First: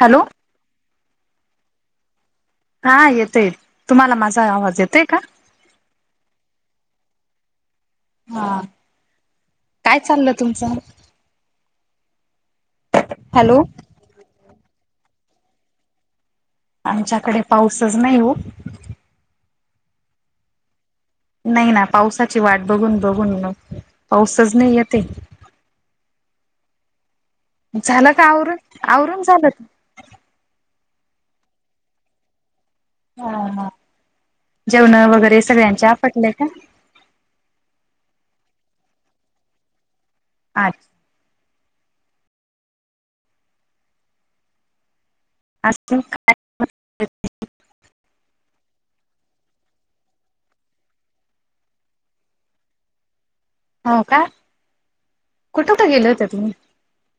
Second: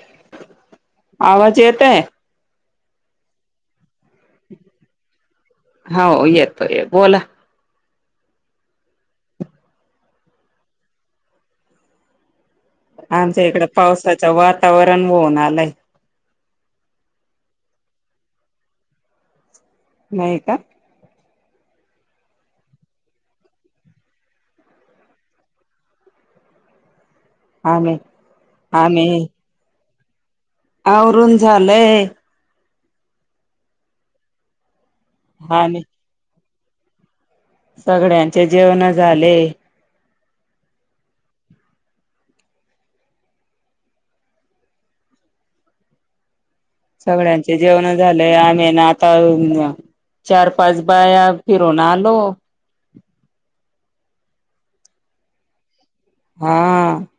Hello. आवाज येतोय? हा येतय तुम्हाला माझा आवाज येतय का? हो येतो येतो. बोला हा काय चाललं तुमचं? आमच्या हॅलो इकड पावसाचं वातावरण होऊन आलंय आमच्याकडे पाऊसच नाही हो नाही का? नाही ना पावसाची वाट बघून बघून म पाऊसच नाही येतंय आम्ही झालं का आवरून आवरून आम्ही झालं का? आवरून झालय हा हा जेवण वगैरे आम्ही सगळ्यांचे आपटलंय का? सगळ्यांचे जेवण झाले अच्छा [unintelligible] सगळ्यां जेवण झालं आम्ही ना आता चार पाच बाया फिरून आलो हो का कुठ का गेल हा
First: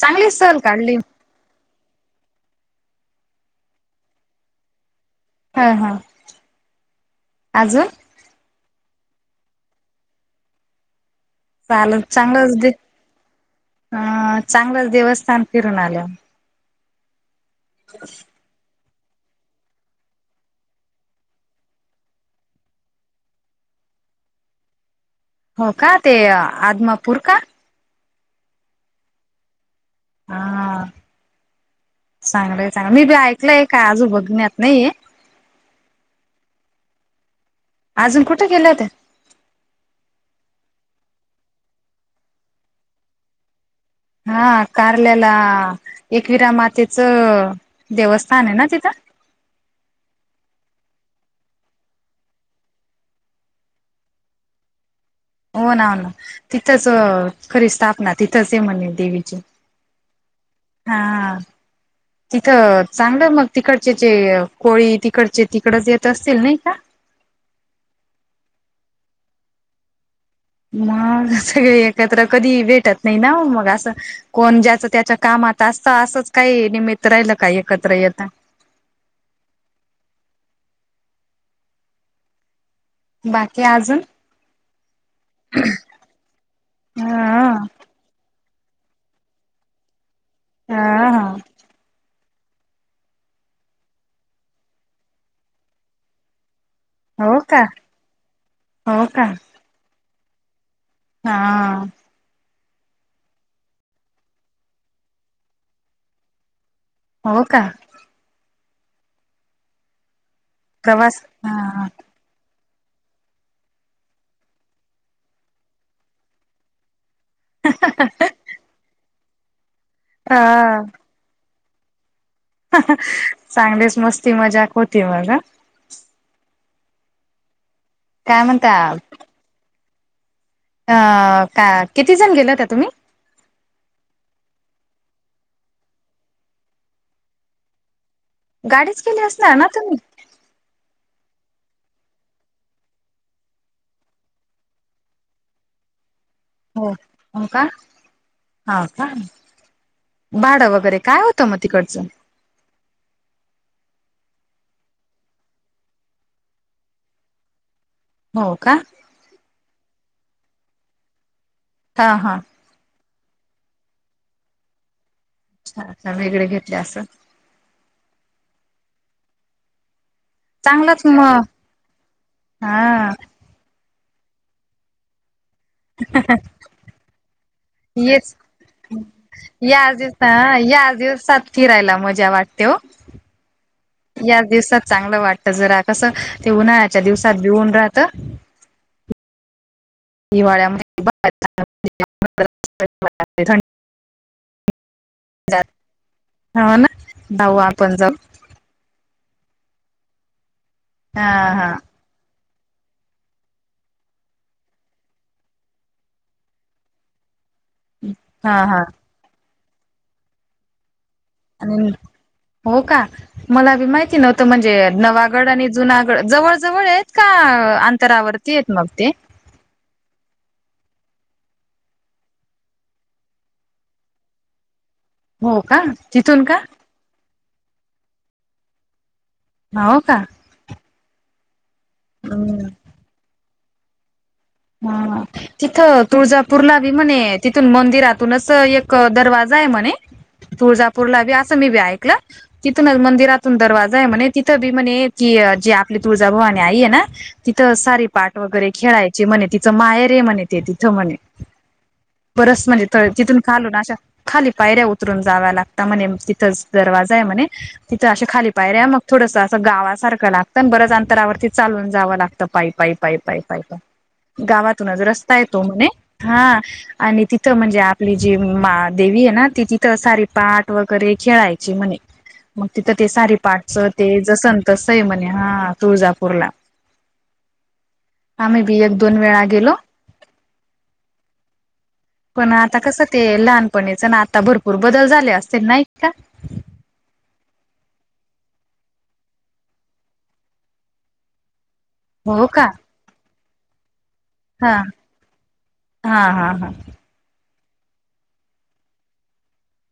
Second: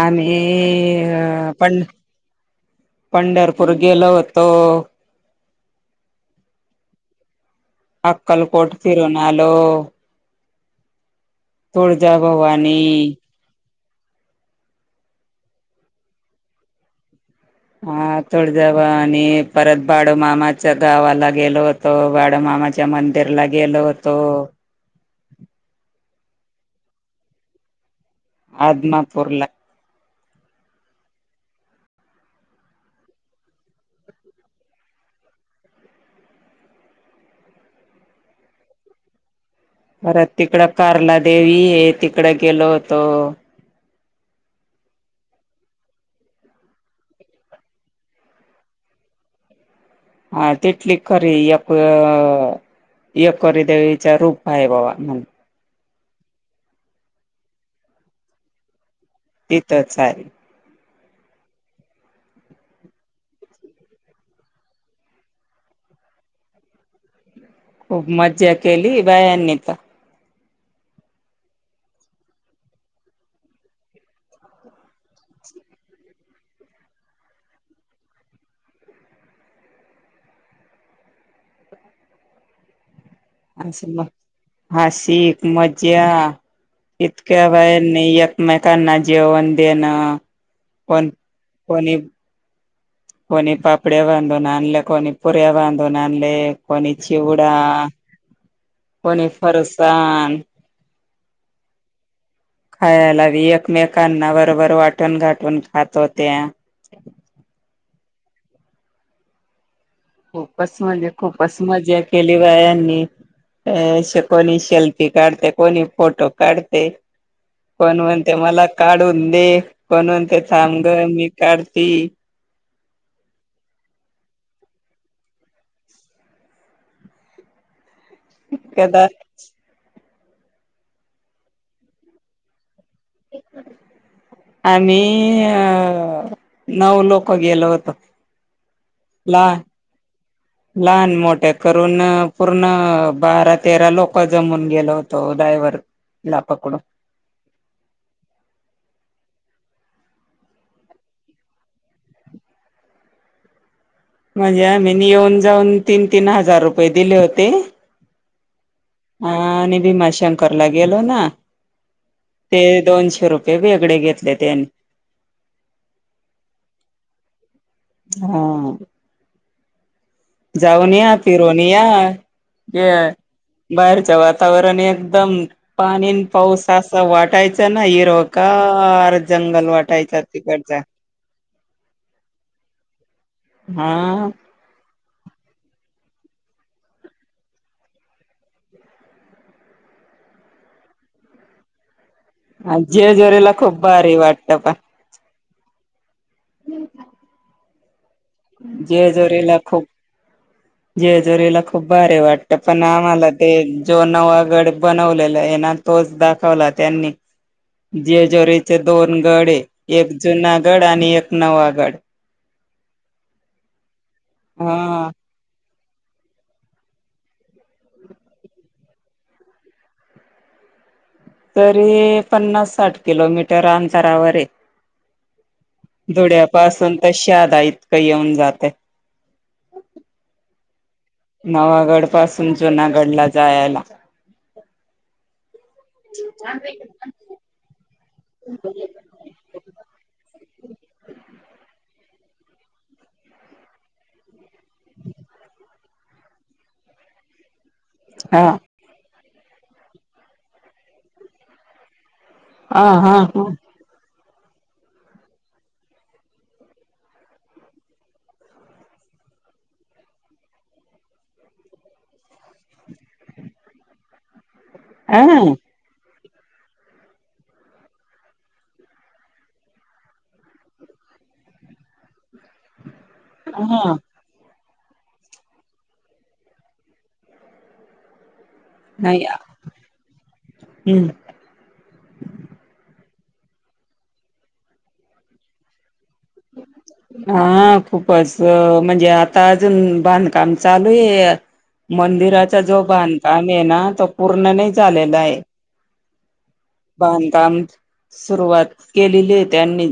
आणि सहल काढली पण पंढरपूर गेलो होतो हा हा आजून अकलकोट चालल तुळजाभवानी चांगलंच देव हा तुळजाभवानी परत बाळूमामा च्या मंदिरला गेलो होतो हो का ते आदमापूर का आदमापूर हा चांगलं चांगलं मी बी ऐकलंय का आजून बघण्यात नाहीये अजून कुठे गेल्या होत्या अरे तिकड कार्ला देेवी तिकड गेलो होतो हा कारल्याला एकविरा मातेचं देवस्थान आहे ना तिथं हा तिथली खरी एकवीरा एकवीरा देवीच रूप आहे बाबा म्हण हो ना हो ना तिथंच खरी स्थापना तिथंच आहे म्हणे देवीची तिथंच आहे हा हा तिथं चांगलं मग तिकडचे जे कोळी तिकडचे तिकडच येत असतील नाही का खूप मज्जा केली मग कोण ज्याच त्याच्या कामात असतं असंच काही निमित्त राहिल काय एकत्र येता बाकी अशी अजून मज्जा अशी एक मज्जा या इतक्या ह बायानी एकमेकांना जेवण देणं पण ह पण कोणी पापड्या बांधून आणले कोणी पुऱ्या बांधून आणले कोणी हो का चिवडा हो का कोणी फरसान हा खायला एकमेकांना बरोबर वाटून गाटून खात होत्या हो का खूपच म्हणजे प्रवास खूपच हा मजा केली बायांनी अ कोणी शेल्फी काढते कोणी फोटो काढते कोण म्हणते मला काढून दे कोण अ म्हणते थांबग मी काढती अहं चांगलेच मस्ती मजाक होती बघा काय म्हणता कदा अ का किती जण गेल्या होत्या तुम्ही आम्ही अ नऊ लोक गेलो होतो गाडीच केली असणार लहान ना तुम्ही लहान मोठे करून पूर्ण बारा तेरा लोक जमून गेलो होतो डायवर ला पकडून हो हो का हा का भाडं वगैरे काय होतं मग तिकडचं म्हणजे आमी येऊन जाऊन तीन तीन हजार रुपये दिले होते हो का हा आणि भीमाशंकर लागेलो ना हा हा. ते दोनशे रुपये वेगळे घेतले त्यांनी. अच्छा अच्छा वेगळे घेतले असन. हा. जाऊन चांगलाच या मग फिरवून या हा ते. बाहेरच वातावरण एकदम. पाणीन पाऊस असा वाटायचा ना हिरोकार जंगल वाटायचं. ह या दिवसात फिरायला मजा वाटते हो. हा. या दिवसात चांगलं वाटत जरा कसं ते उन्हाळ्याच्या दिवसात बिऊन राहत. दिवाळ्यामध्येहिती. अच्छा. ह जे जोरीला खूप भारी वाटतं पण. हो ना भाऊ आपण जाऊ. जय झुलेला खू जय हा झुलेला हा खूप. बरे वाटत पण आम्हाला ते जो नवा गड बनवलेला आहे ना तोच दाखवला त्यांनी. [inaudible] [inaudible] हा जेजुरीचे हा दोन गड एक जुना गड आणि एक. नवा आणि गड हो का मलाी माहिती नव्हतं म्हणजे हा नवागड आणि. जुनागड जवळ जवळ आहेत का अंतरावरती आहेत मग ते. तरी पन्नास साठ किलोमीटर अंतरावर आहे. हो का तिथून का धुळ्यापासून तर शादा इतकं येऊन जाते. होव का. नवागड पासून हम्म. जुनागड ला जायला. हा तिथं तुळजापूरला बी म्हणे तिथून मंदिरातूनच एक दरवाजा. जा म्हणे तुळजापूरला बी असं मी बी ऐकलं. तिथूनच मंदिरातून दरवाजा आहे म्हणे तिथं बी म्हणे की जे आपली तुळजाभवाने आहेई आहे ना. तिथं सारी पाठ हा वगैरे खेळायचे म्हणे तिथं मायरे म्हणे ते तिथं म्हणे. बरस हा म्हणजे हा तिथून खालो हा ना अशा. खाली पायऱ्या उतरून जाव्या लागत म्हणे तिथंच दरवाजा आहे म्हणे. तिथं अशे खाली पाय रे मग थोडसं असं गावासारखं लागतं बरच अंतरावरती चालून जावं लागतं पाईप वाईप. पाय पाय पाय पाय गावातूनच रस्ता हा आहे तो म्हणे हा. आणि तिथं म्हणजे आपली जी मा देवी आहे ना ती तिथं सारी पाठ वगैरे खेळायची म्हणे. मग तिथं ते सार पाठच हा ते. जस तस म्हणे हा तुळजापूरला आम्ही बिया. नाही हम्म. पण आता कसं ते लहानपणीच ना आता भरपूर बदल झाले असतील ना का. हा खूपच म्हणजे आता अजून बांधकाम चालू आहे. हो मंदिराचा का जो बांधकाम आहे ना तो पूर्ण नाही हा झालेला आहे. हा हा हा. बांधकाम सुरुवात केलेली आहे त्यांनी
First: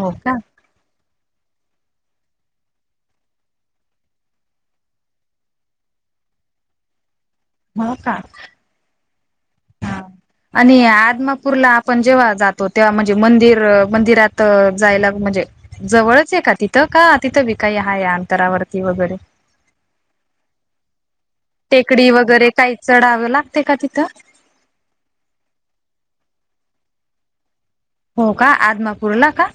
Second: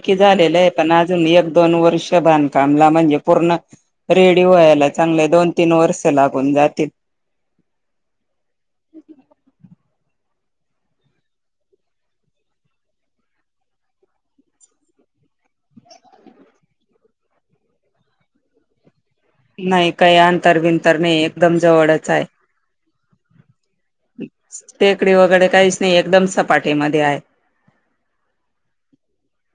हो का झालेले आहे. पण अजून एक दोन वर्ष बांधकामला म्हणजे पूर्ण. रेडी व्हायला चांगले दोन तीन वर्ष लागून जातील. हो का. ह. आणि आदमापूरला आपण जेव्हा जातो तेव्हा म्हणजे मंदिर मंदिरात जायला म्हणजे. जवळच आहे का तिथं का तिथं विकाई हा आहे अंतरावरती वगैरे. नाही काही अंतर बिंतर नाही एकदम टेकडी जवळच आहे. वगैरे काही चढावं लागते का तिथं टेकडी वगैरे काहीच नाही एकदम सपाटीमध्ये आहे. हो का आदमापूरला का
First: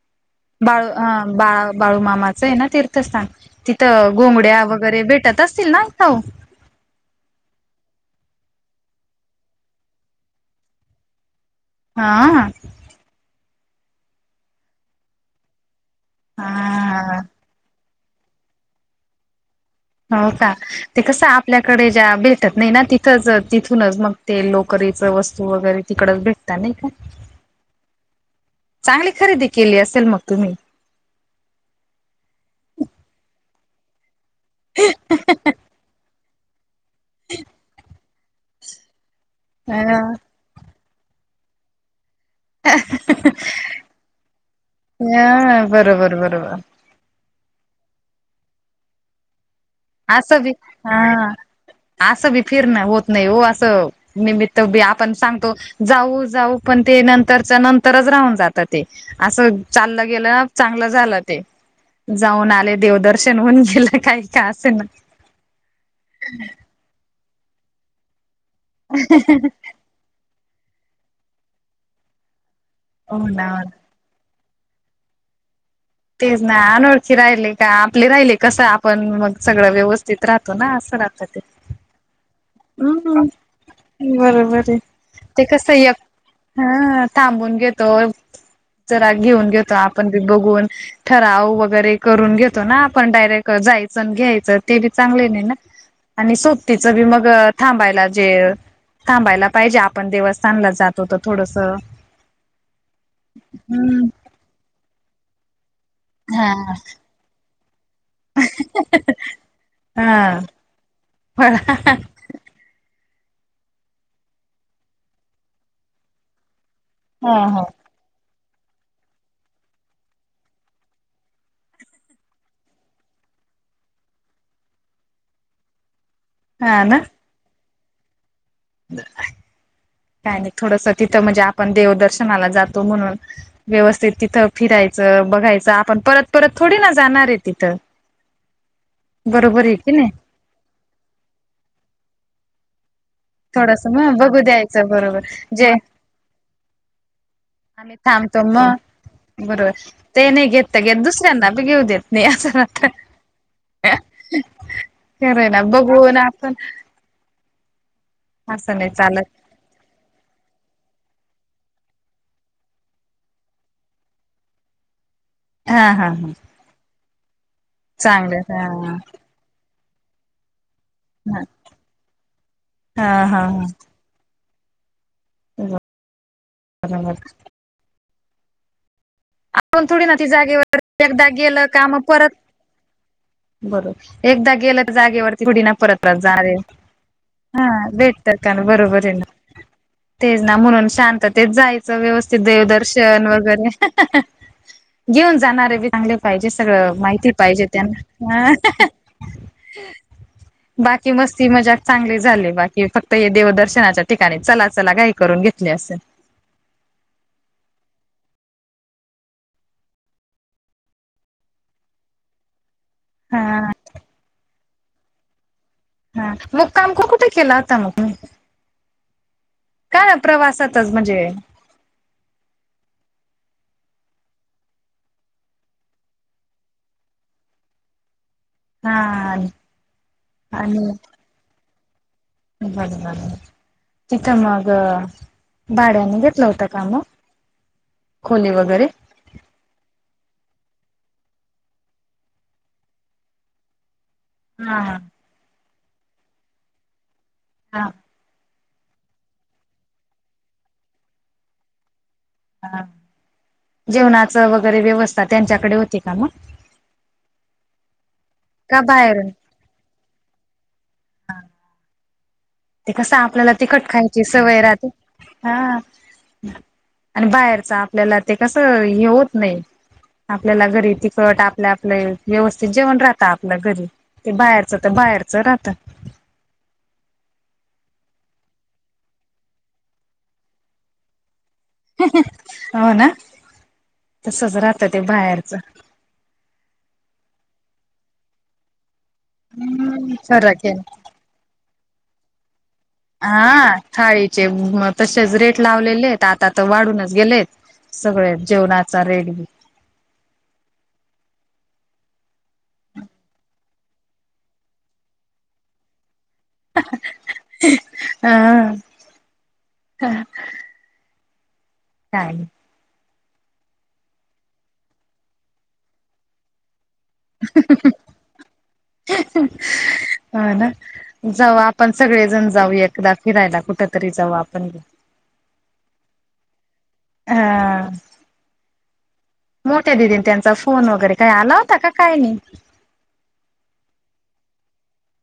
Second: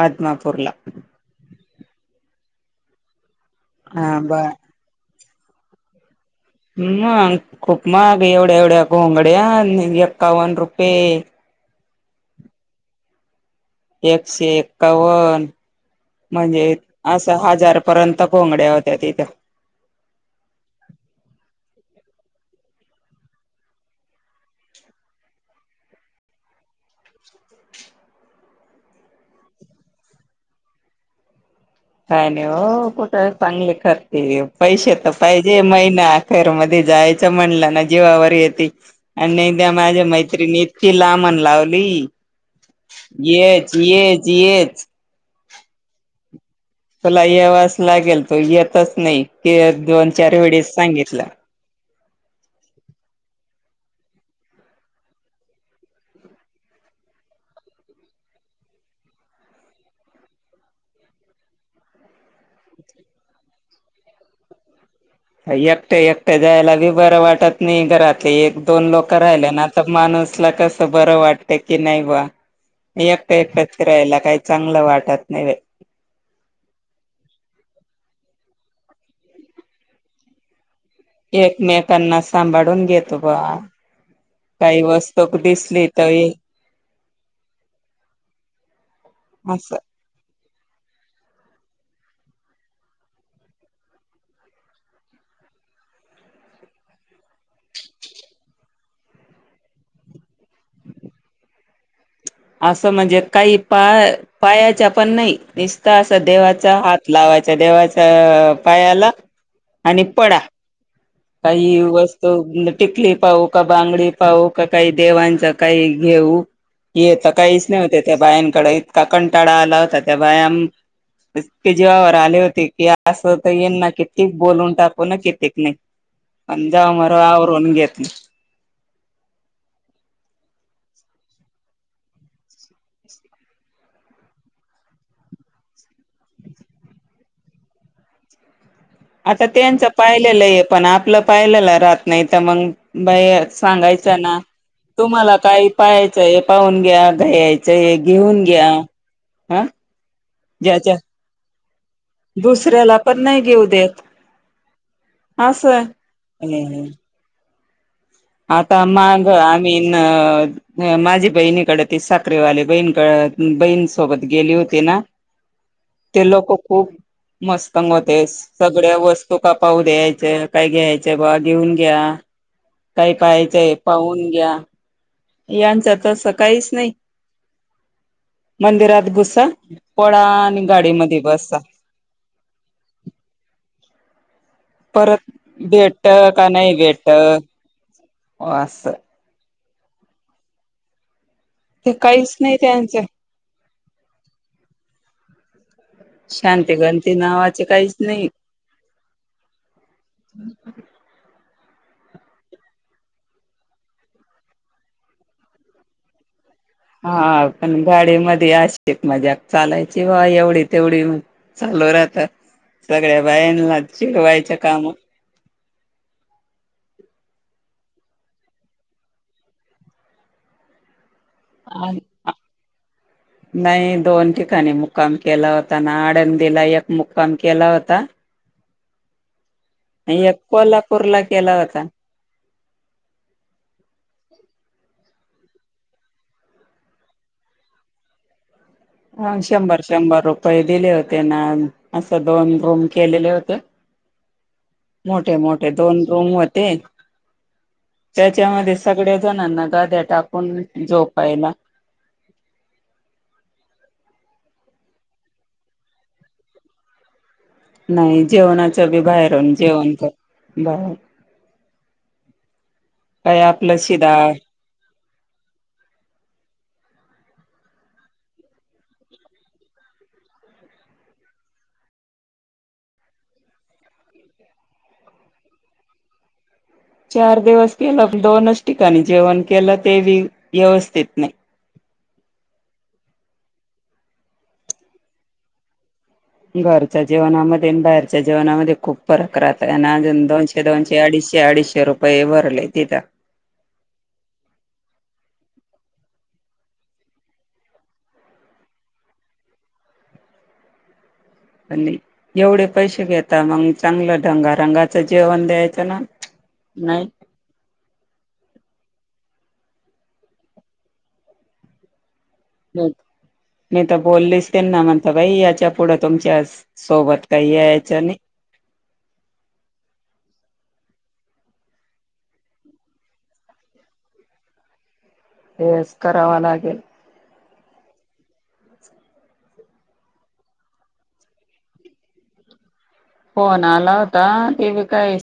आदमापूरला बाळू. बा बाळूमामाचं आहे ना तीर्थस्थान तिथं हा बर घोंगड्या वेगेर. वगैरे भेटत असतील ना इथऊ मग खूप महाग एवढ्या एवढ्या घोंगड्या एक्कावन रुपये. हां एकशे एक्कावन म्हणजे हा असा हजार पर्यंत घोंगड्या होत्या तिथं. हो का ते कसं आपल्याकडे ज्या भेटत नाही ना तिथंच तिथूनच मग ते लोकरीच वस्तू वगैरे तिकडच भेटतात नाही का. चांगली खरेदी केली असेल मग तुम्ही. काय नाही हो कुठे चांगले खरेदी पैसे तर पाहिजे महिना अखेरमध्ये. जायच म्हणलं ना जीवावर येत आणि त्या हा माझ्या मैत्रणी. ति लामण लावली येत येत येत ह बरोबर बरोबर तुला यावाच लागेल तू येतच नाही दोन चार असं बी वेळेस सांगितलं. हा. असं बी फिरण होत नाही हो असं. निमित्त आपण सांगतो जाऊ जाऊ पण ते नंतरच्या नंतरच राहून जात ते. असं चाललं गेलं ना चांगलं झालं ते. जाऊन आले देवदर्शन होऊन गेलं काही का असं ना. एकट्या एकट्या जायला बी बरं वाटत नाही घरातले एक दोन लोक राहिले ना. माणूसला कस बरं वाटत की नाही बा मी हो एकटं ना एकटच फीरायला काही. चांगलं वाटत नाही. तेच नाही अनोळखी राहिले का आपले राहिले कसं आपण मग सगळं व्यवस्थित राहतो ना असं राहतो. एकमेकांना सांभाळून घेतो बा. बरोबर आहे काही वस्तू ते कसं दिसली य तर हे. हा थांबून घेतो जरा घेऊन घेतो असं आपण बी बघून. ठराव वगैरे करून घेतो ना आपण डायरेक्ट जायचं घ्यायचं ते बी चांगले नाही ना. आणि सोब तचं बी मग थांबायला जे. थांबायला पाहिजे आपण देवस्थानला जातोत थोडस. असं म्हणजे काही हम्म पाय पायाच्या पण नाही निस्ता अस हा देवाचा हात लावाच्या देवाच्या पायाला आणि पडा. हा फळ हा काहीस् तो टिकली पाहू का बांगडी पाहू का काही देवांचा काही घेऊ. तर हा काहीच नाही होते त्या बायांकडे इतका कंटाळा आला होता त्या बायां इक जीवावर आले होते की असं तर येनना कित्येक बोलून टाकू ना कित्येक नाही. हा पंजाव ना मार आवरून घेतली. काय आणि थोडस तिथं म्हणजे आपण देवदर्शनाला जातो म्हणून. व्यवस्थित तिथं फिरायचं बघायचं आपण परत परत थोडी ना जाणार आहे तिथं. [inaudible] आता आहे त्यांचं की नाही पाहिलेलं आहे पण आपलं पाहिलेलं राहत नाही तर मग बा थोडस सांगायच मग ना बघू द्यायचं बरोबर तुम्हाला काय जे पाहायचं हे पाहून घ्या आम्ही घ्यायचं. घेऊन थांबतो घ्या मग हा बरोबर ते नाही घेत ज्याच्या घेत दुसऱ्यांना बी घेऊ देत नाही असं वाटत. दुसऱ्याला पण नाही घेऊ देत खरय ना असं बघुना आपण. हम्म. आता असं नाही मग चालत आ मीन माझी बहिणीकडे ते साखरवाले बहिणकडे बहीणसोबत गेली होती ना. हा हा ते हा लोक खूप मस्त मधे होते चांगलं सगळ्या हा वस्तू चु का पाह द्यायचं काय घ्यायचं बा घेऊन घ्या. हा काही हा हा पाहाचंय पाहून घ्या यांच्या तस काहीच नाही बरोबर मंदिरात घुस आपण थोडी ना त जागेवर एकदा बसा गेलं का मग परत. बरोबर एकदा गेल - परत जागेवरती थोडी ना परत भेटत परत का जाणारे नाही भेटत हा भेटत तर हा असं बरोबर आहे ना तेच ना म्हणून शांततेत ते जायचं काहीच व्यवस्थित नाही त्यांचं देवदर्शन वगैरे घेऊन जाणार आहे बी - चांगले पाहिजे शांती सगळं गंती माहिती नावाचे पाहिजे काहीच नाही त्यांना ह [inaudible] बाकी मस्ती मजाक चांगली झाली बाकी फक्त हे देवदर्शनाच्या ठिकाणी चला चला घाई करून घेतली असे हा पण गाडी मध्ये अशी मजाक चालायची व एवढी तेवढी - चालू राहतात सगळ्या हा बायांना चिडवाय च काम हा मग काम पण कुठ केलं आता मग मी का ना प्रवासातच म्हणजे [inaudible] [inaudible] नाही दोन ठिकाणी मुक्काम केला होता ना आळंदीला एक मुक्काम केला होता हा एक कोल्हापूर ला केला होता बर झाल तिथं मग भाड्यानी घेतलं होतं का म खोली वगैरे हा शंभर शंभर रुपये दिले होते ना असं दोन रूम केलेले होते हा मोठे मोठे दोन रूम होते हा त्याच्यामध्ये सगळ्या जणांना गाद्या टाकून झोपायला हा जेवणाच वगैरे व्यवस्था त्यांच्याकडे होती का मग नाही जेवणाच बी बाहेरून जेवण कर बाहेर ते कस काय आपल्याला ती आपलं खट शिदा खायची सवय राहते हा आणि बाहेरचा आपल्याला ते कसं हे होत नाही आपल्याला घरी तिखट आपल्या आपले व्यवस्थित जेवण राहत आपल्या घरी ते बाहेरच तर बाहेरचं राहत चार दिवस केलं दोनच ठिकाणी जेवण केलं ते बी व्यवस्थित नाही [unintelligible] हो ना तसच राहत ते बाहेरच घरच्या जेवणामध्ये आणि बाहेरच्या जेवणामध्ये खूप फरक राहत आणि अजून दोनशे फरक आहे दोनशे अडीचशे अडीचशे रुपये भरले तिथं हा थाळीचे म तसेच रेट लावलेले आता तर वाढूनच गेलेत सगळे जेवणाचा रेट [inaudible] एवढे पैसे घेता मग चांगलं ढंगा रंगाचं जेवण द्यायचं ना नाही हा [inaudible] [unintelligible] मी तर बोललीच तेना म्हणता बाई याच्या पुढं तुमच्या सोबत काही यायचं नही हो ना जाऊ आपण सगळेजण जाऊ एकदा फिरायला कुठ तरी जाऊ आपण बी तेच करावा लागेल हा मोठ्या दिदीने त्यांचा फोन वगैरे काही आला होता का काही नाही फोन आला होता ते बी काय